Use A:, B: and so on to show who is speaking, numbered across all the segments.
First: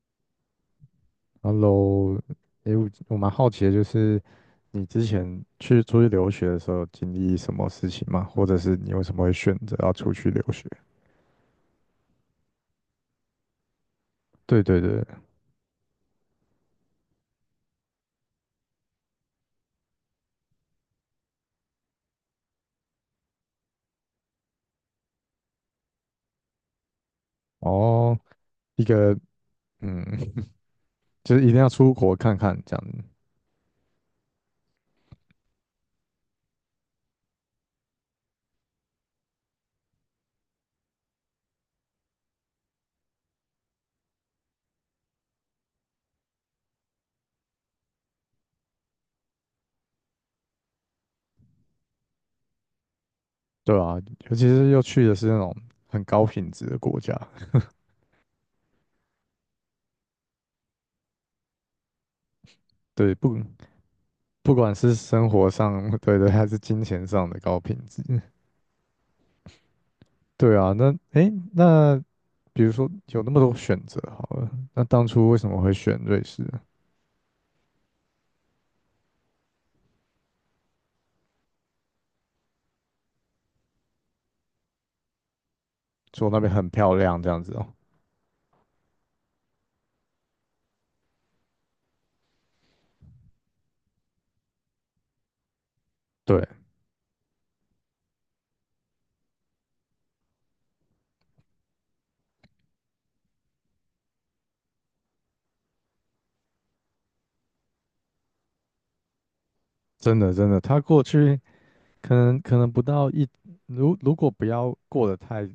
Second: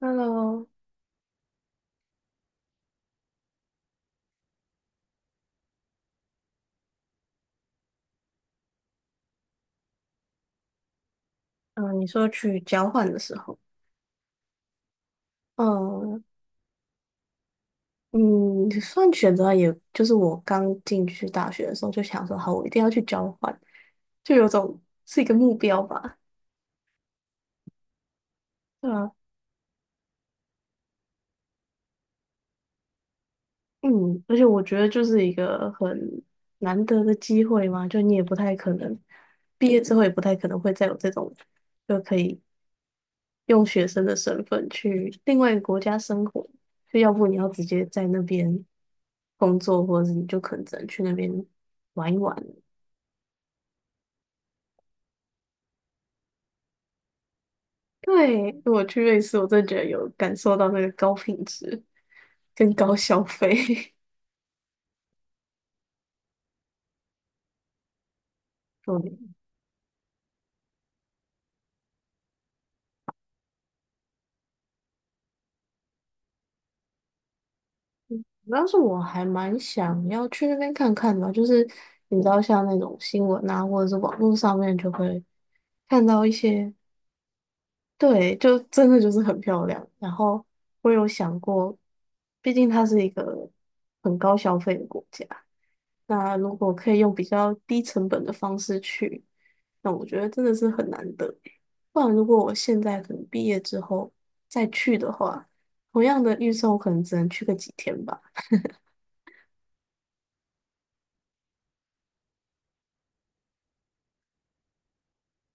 A: Hello，
B: Hello，诶，我蛮好奇的，就是你之前去出去留学的时候，经历什么事情吗？或者是你为什么会选择要出去留学？
A: 嗯，你说去交换的时候，
B: 对对对，
A: 嗯嗯，算选择也，就是我刚进去大学的时候就想说，好，我一定要去交换，就有种是一个目标吧，
B: 哦，一
A: 对啊，
B: 个嗯，就是一定要出国看看这样子，
A: 嗯，而且我觉得就是一个很难得的机会嘛，就你也不太可能毕业之后也不太可能会再有这种就可以用学生的身份去另外一个国家生活，就要不你要直接在那边工作，或者是你就可能只能去那边玩一玩。
B: 对啊，尤其是又去的是那种很高品质的国家，
A: 对，我去瑞士，我真的觉得有感受到那个高品质跟高
B: 对，
A: 消
B: 不
A: 费。
B: 不管是生活上，对对，还是金钱上的高品质，
A: 对，
B: 对啊，那诶，那比如说有那么多选择好了，那当初为什么会选瑞士啊？
A: 主要是我还蛮想要去那边看看的啊，就是你知道，像那种新闻啊，或者是网络上面就会看到
B: 说
A: 一
B: 那边很
A: 些。
B: 漂亮这样子哦。
A: 对，就真的就是很漂亮。然后我有想过，毕竟它是一个很高消费的国家，那
B: 对，
A: 如果可以用比较低成本的方式去，那我觉得真的是很难得。不然，如果我现在可能毕业之后再去的话，同样的预算我可能只能去个几天吧。
B: 真的真的，他过去可能不到一，如果不要过得太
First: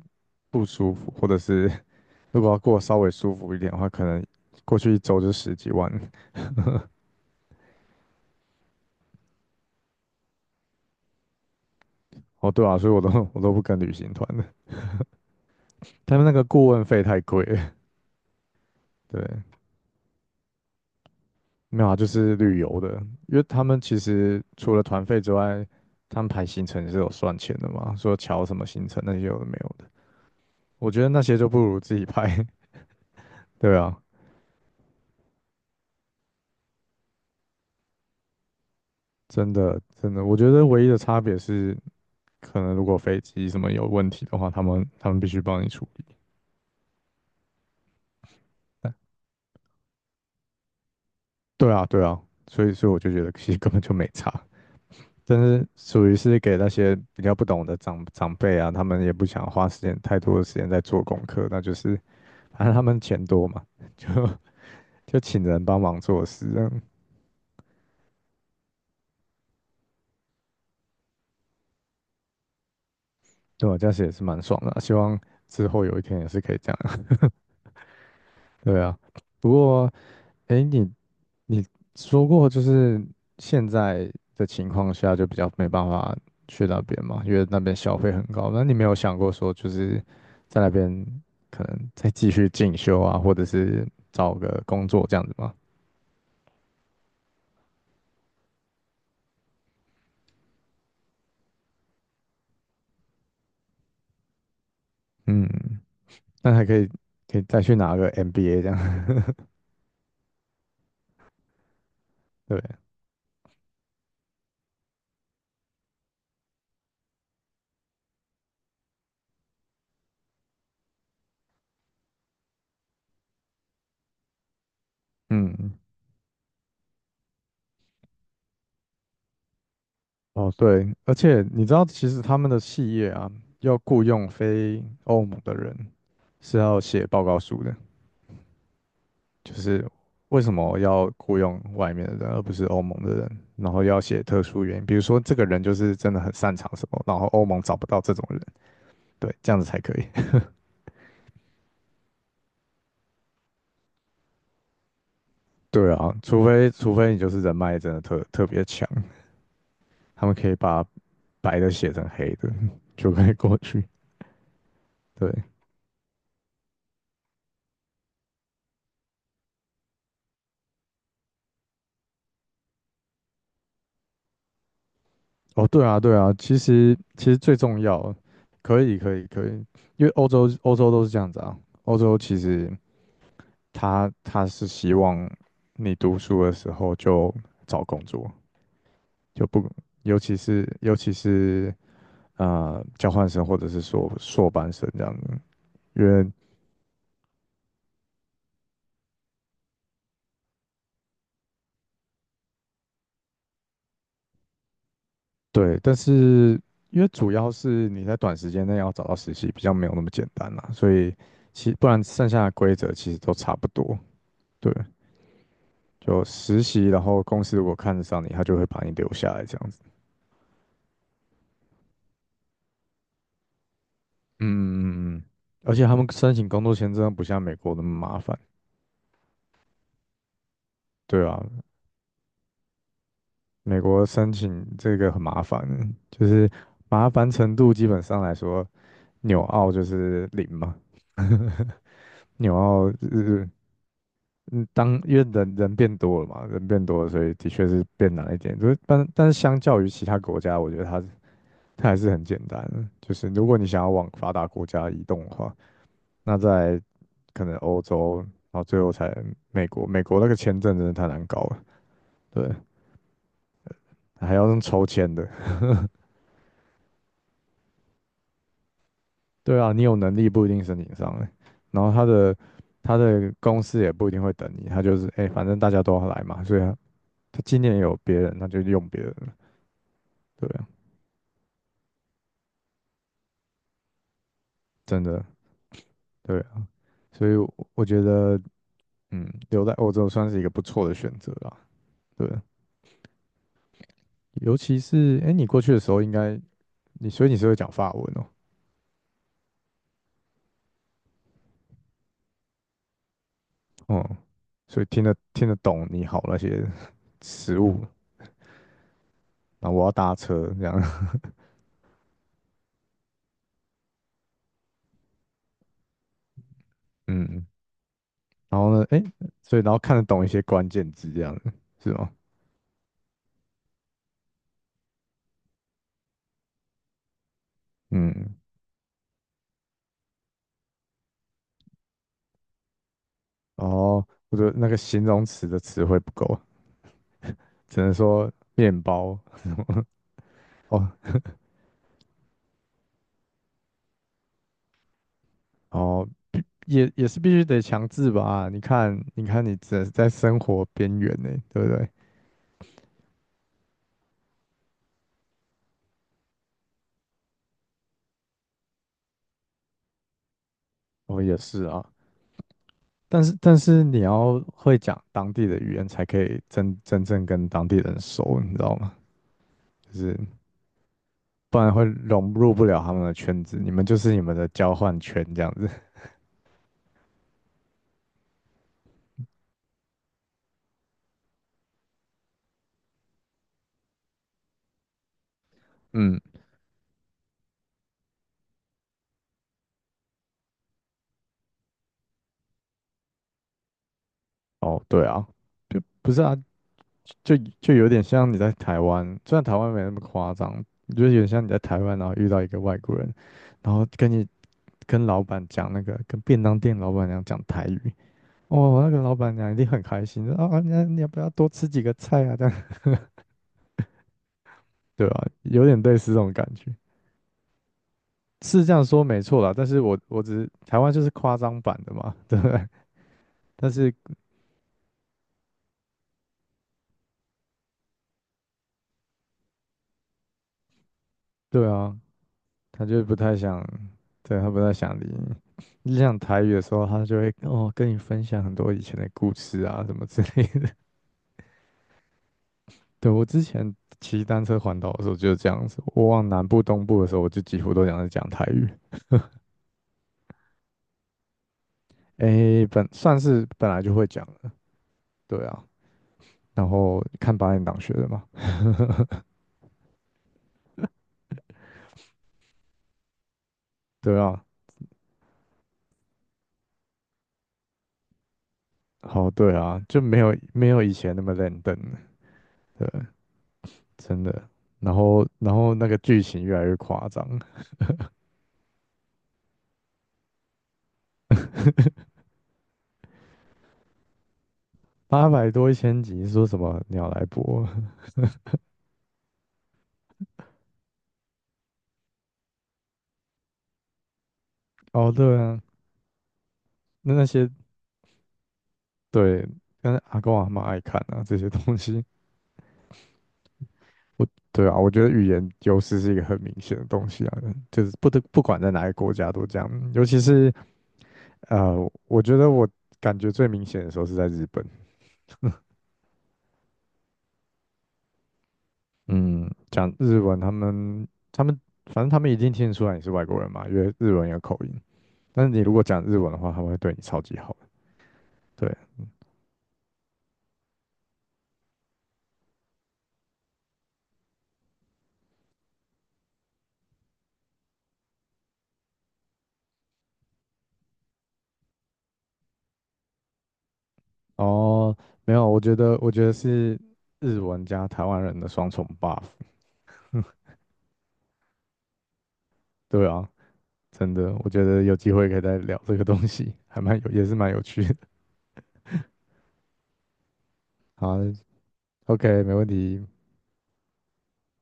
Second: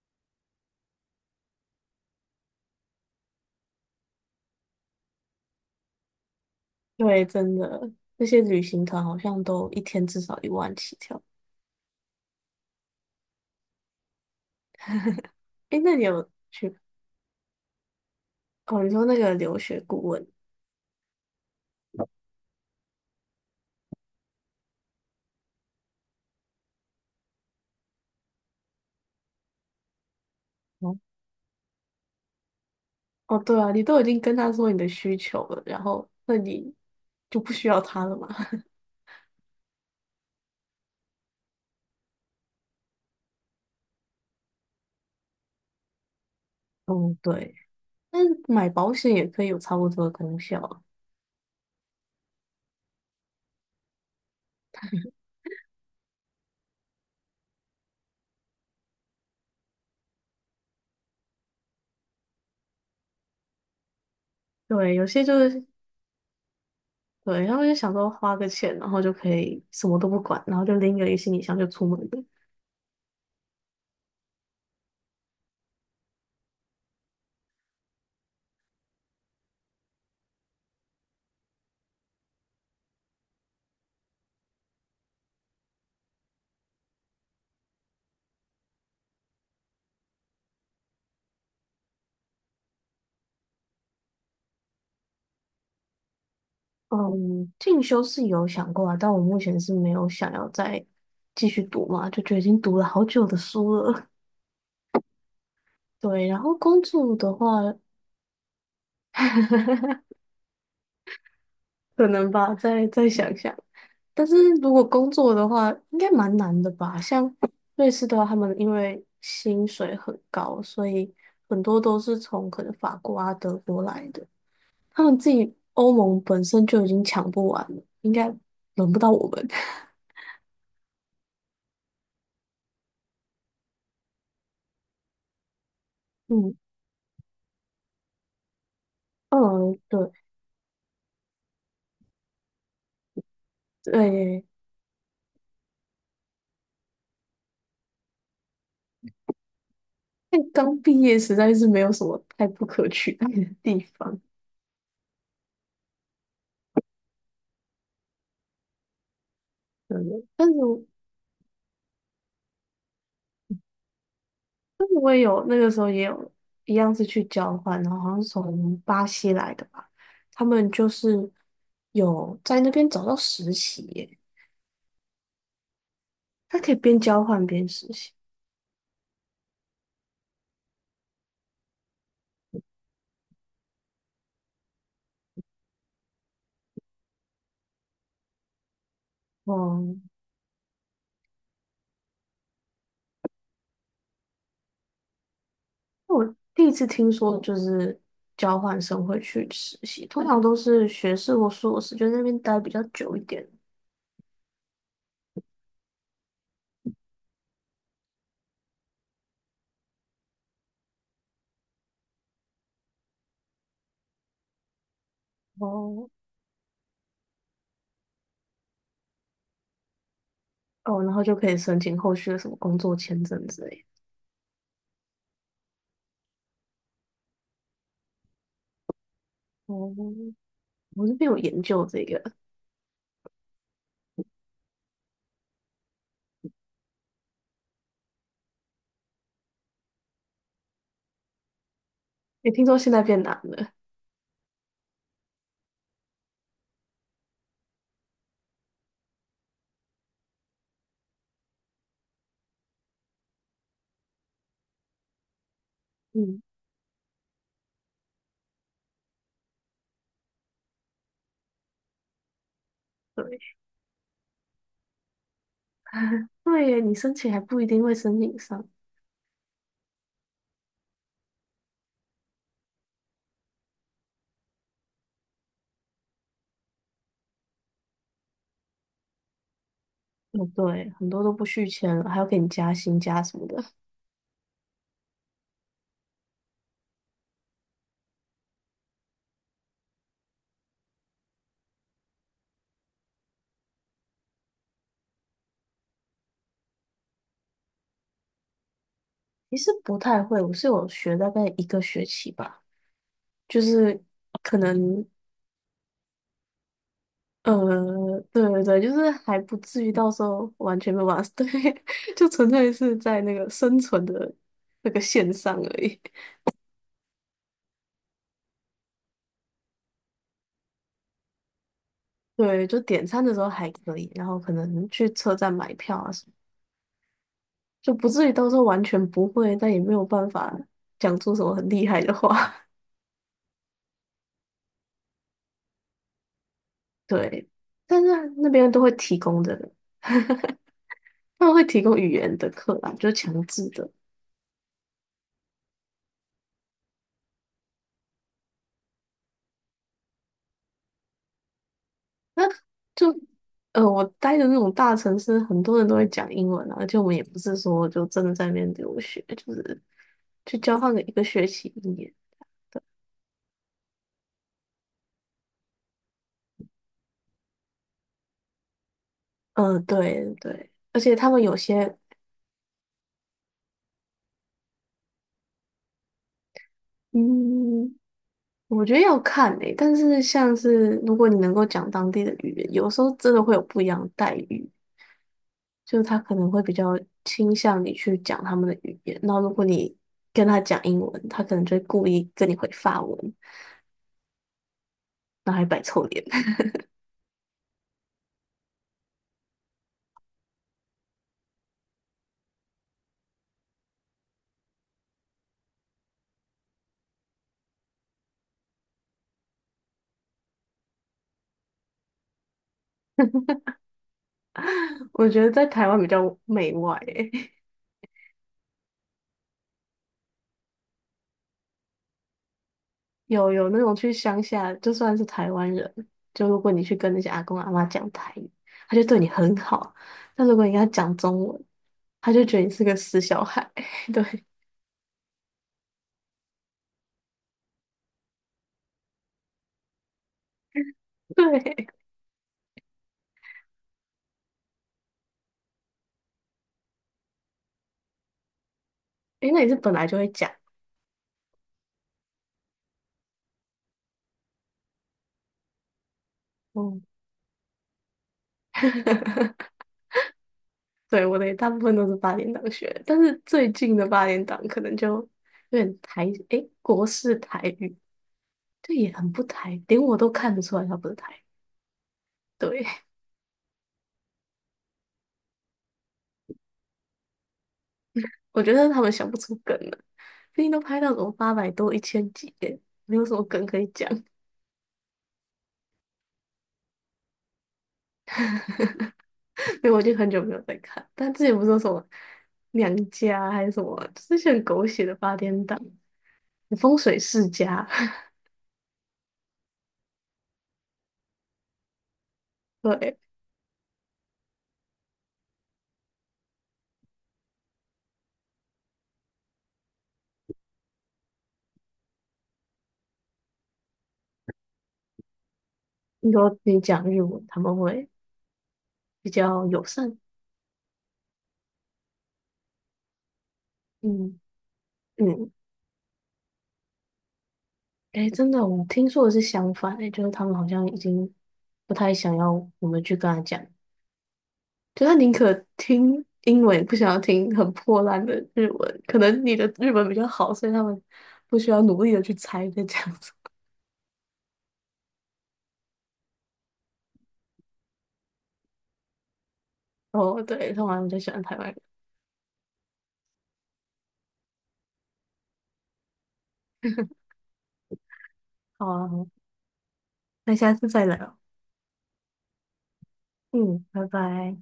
B: 不舒服，或者是 如果要过得稍微舒服一点的话，可能过去一周就十几万。
A: 对，真的，那些旅行团好像都一天至少1万起跳。
B: 哦，对啊，所以我都不跟旅行团的，
A: 诶，那你
B: 他们
A: 有
B: 那个顾
A: 去？
B: 问费太贵了
A: 哦，你说 那
B: 对，
A: 个留学顾问。
B: 没有啊，就是旅游的，因为他们其实除了团费之外，他们排行程是有算钱的嘛，说瞧什么行程那些有的没有的，我觉得那些就不如自己排。
A: 哦，对 啊，
B: 对
A: 你
B: 啊，
A: 都已经跟他说你的需求了，然后那你就不需要他了嘛。
B: 真的，真的，我觉得唯一的差别是，可能如果飞机什么有问题的话，他们必须帮你处理。
A: 嗯，对，但是买保险也可以有差不多的功效啊
B: 对啊，对啊，所以我就觉得其实根本就没差，但是属于是给那些比较不懂的长辈啊，他们也不想花时间太多的时间在做功课，那就是反正他们钱多嘛，就
A: 对，有
B: 就
A: 些就
B: 请
A: 是
B: 人帮忙做事，这样
A: 对，他们就想说花个钱，然后就可以什么都不管，然后就拎个一个行李箱就出门了。
B: 对啊，这样子也是蛮爽的啊希望之后有一天也是可以这样。对啊，不过。哎，你说过，就是现在的情况下就比较没办法去那边嘛，因为那边消费很高。那你没有想过说，就是在那边可能再继续进修啊，或者是找个工作这样子吗？
A: 嗯，进修是有想过啊，但我目前是没有想要再继续读嘛，就觉得已经读了好久的书了。
B: 嗯，
A: 对，然
B: 那
A: 后
B: 还可
A: 工
B: 以
A: 作的
B: 再
A: 话。
B: 去拿个 MBA 这样。
A: 可能 吧，
B: 对，
A: 再想想。但是如果工作的话，应该蛮难的吧？像瑞士的话，他们因为薪水很高，所以很多都是从可能法国啊、德国来的。他们自己
B: 嗯，
A: 欧盟本身就已经抢不完了，应该轮不到我们。
B: 哦对，而且你知道，其实他们的企业啊，要雇佣非欧盟的人
A: 嗯
B: 是要写报告书的。就
A: 嗯，
B: 是
A: 对
B: 为什么要雇佣外面的人，而不是欧盟的人？然后要写特
A: 对，
B: 殊原因，比如说这个人就是真的很擅长什么，然后欧盟找不到这种人，对，这样子才可以。
A: 那刚毕业实在是没有什么太不可取代的地方。
B: 对啊，除非你就是人脉真的特别强，
A: 对，
B: 他们
A: 但
B: 可以
A: 是
B: 把白的写成黑的，就可以过去。
A: 我也
B: 对，
A: 有那个时候也有一样是去交换，然后好像是从巴西来的吧，他们就是有在那边找到实习耶，
B: 哦，对啊，对啊，
A: 他
B: 其
A: 可以
B: 实
A: 边交
B: 其实
A: 换
B: 最
A: 边
B: 重
A: 实习。
B: 要，可以可以可以，因为欧洲都是这样子啊，欧洲其实他是希望你读书的时候就找工作，就不，
A: 嗯，
B: 尤其是交换生或者是说硕班生这样子，因
A: 我
B: 为
A: 第一次听说就是交换生会去实习，通常都是学士或硕士，就在那边待比较久一点，
B: 对，但是因为主要是你在短时间内要找到实习比较没有那么简单嘛，所以其不然剩下的规则其实都差不多，对，
A: 哦
B: 就实习，然后公司如果看得上你，他就会把你留下来这样子，
A: 哦，然后就可以申请后续的什么工作签证之类的。
B: 嗯嗯嗯嗯，而且他们申请工作签证不像美国那么麻烦。
A: 哦，我这
B: 对
A: 边有
B: 啊，
A: 研究这个，
B: 美国申请这个很麻烦的，就是麻烦程度基本上来说，纽澳就是零嘛。
A: 也
B: 纽
A: 听说
B: 澳
A: 现在变难
B: 呃，
A: 了。
B: 嗯，当因为人变多了嘛，人变多了，所以的确是变难一点。就是但是相较于其他国家，我觉得它还是很简单的。就是如果你想要往发达国家移动的话，那
A: 嗯。
B: 在可能欧洲，然后最后才美国。美国那个签证真的太难搞了，对，
A: 对。
B: 还要用抽签的。
A: 对耶，你申请还不一定会申请上。
B: 对啊，你有能力不一定申请上欸，然后他的公司也不一定会等你，他就是哎、欸反正大家都要来嘛，所以他他今年有别人，那就用别人了，
A: 哦，
B: 对啊，
A: 对，很多都不续签了，还要给你加薪加什么的。
B: 真的对啊，所以我觉得嗯，留在欧洲算是一个不错的选择啦，对啊，尤其是哎、欸你过去的时候应该你所以你是会讲法文哦，
A: 其实不太会，我是有学大概一个学期吧，就是
B: 哦、
A: 可
B: 所以听
A: 能
B: 得听得懂你好那些
A: 呃，
B: 食物，
A: 对对对，就是还不
B: 然后
A: 至
B: 我
A: 于
B: 要
A: 到
B: 搭
A: 时
B: 车
A: 候
B: 这
A: 完
B: 样，
A: 全没有办法，对，就纯粹是在那个生存的那个线上而已。
B: 嗯，然后呢，哎，所以然后看得懂一些关键字这样的，是吗？
A: 对，就点餐的时候还可以，然后可能去车站买票啊什么，就不至于
B: 嗯，
A: 到时候完全不会，但也没有办法讲出什么很厉害的话。
B: 哦，我觉得那个形容词的词汇不够，
A: 对，
B: 只能
A: 但是
B: 说
A: 那边都
B: 面
A: 会提
B: 包。
A: 供的，
B: 哦
A: 他们会提供语言的课啦，就是强制的。
B: 哦，也是必须得强制吧？你看，你看，你只在生活边缘呢，对不对？
A: 就呃，我待的那种大城市，很多人都会讲英文啊，而且我们也不是说就真的在那边留学，就是去交换个一个
B: 哦，也
A: 学
B: 是
A: 期
B: 啊，
A: 一年。
B: 但是你要会讲当地的语言，才可以真正跟当地人熟，你知道吗？
A: 嗯呃，
B: 就是
A: 对对，而且他们有
B: 不然会
A: 些，
B: 融入不了他们的圈子，你们就是你们的交换圈这样子。
A: 嗯，我觉得要看诶、但是像是如果你能够讲当地的语言，有时候真的会有不一样的待遇。就他
B: 嗯
A: 可能会比较倾向你去讲他们的语言，那如果你跟他讲英文，他可能就会故意跟你回法文，
B: 哦，对啊，
A: 然后还摆
B: 就
A: 臭
B: 不是
A: 脸。
B: 啊，就有点像你在台湾，虽然台湾没那么夸张，就是有点像你在台湾，然后遇到一个外国人，然后跟你跟老板讲那个，跟便当店老板娘讲台语，哦，那个老板娘一定很开心，说啊，那你要不要多吃几个菜啊？这样，对啊，
A: 我觉得
B: 有
A: 在
B: 点
A: 台
B: 类
A: 湾比
B: 似这种
A: 较
B: 感
A: 媚
B: 觉，
A: 外欸，
B: 是这样说没错啦，但是我只是台湾就是夸张版的嘛，对不对？
A: 有有
B: 但
A: 那种
B: 是
A: 去乡下，就算是台湾人，就如果你去跟那些阿公阿妈讲台语，他就对你很好；但如果你跟他讲中文，
B: 对啊，
A: 他就觉得你是
B: 他
A: 个
B: 就不
A: 死
B: 太
A: 小
B: 想，
A: 孩。
B: 对，
A: 对
B: 他不太想理你。你讲台语的时候，他就会哦跟你分享很多以前的故事啊，什么之类的。
A: 对，
B: 对，我之前骑单车环岛的时候就是这样子，我往南部、东部的时候，我就几乎都讲是讲台语。
A: 诶，那你是本来就会讲，
B: 诶，本算是本来就会讲了对啊。然后
A: 嗯。
B: 看八点党学的嘛，
A: 对，我的大部分都是八点档学的，但是最近的
B: 对
A: 八点
B: 啊。
A: 档可能就有点台，诶，国式台语，这也很
B: 好，
A: 不
B: 对
A: 台，
B: 啊，
A: 连
B: 就
A: 我
B: 没
A: 都
B: 有
A: 看得
B: 没
A: 出
B: 有
A: 来
B: 以
A: 它不是
B: 前那么
A: 台。
B: 认真了，
A: 对，
B: 对，真的。然后那个剧情越来越夸张，
A: 我觉得他们想不出梗了，毕竟都拍到什么800多、1000集耶，没有什么梗可以讲。
B: 八百多一千集，说什么鸟来播？
A: 因为我已经很久没有在看，但之前不是说什么娘家啊还是什么，就是一些很狗 血
B: 哦，
A: 的八
B: 对啊，
A: 点档，风
B: 那
A: 水
B: 那
A: 世
B: 些
A: 家。
B: 对，但是阿公阿嬷爱看啊，这些东西，
A: 对，
B: 我对啊，我觉得语言优势是一个很明显的东西啊，就是不管在哪个国家都这样，尤其是呃，我觉得我感觉最明显的时候是在日本，
A: 你说你讲日文，他们会比
B: 嗯，
A: 较友
B: 讲
A: 善。
B: 日文，他们反正他们一定听得出来你是外国人嘛，因为日文有
A: 嗯
B: 口音，但是
A: 嗯。
B: 你如果讲日文的话，他们会对你超级好的
A: 哎，真的，
B: 对，
A: 我听说的是相反，哎，就是他们好像已经不太想要我们去跟他讲，就他宁可听英文，也不想要听很破烂的日文。可能你的日文比较好，所以他们不需要努力的去猜在这样子。
B: 哦，没有，我觉得是日文加台湾人的双重 buff
A: 哦，对，他们好像比较喜欢台湾人。
B: 对啊，真的，我觉得有机会可以再聊这个东西，还蛮有，也是蛮有趣的。
A: 好啊，好啊，那下次再
B: 好
A: 聊。
B: ，OK，没问题，
A: 嗯，拜拜。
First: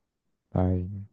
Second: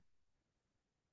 B: 拜。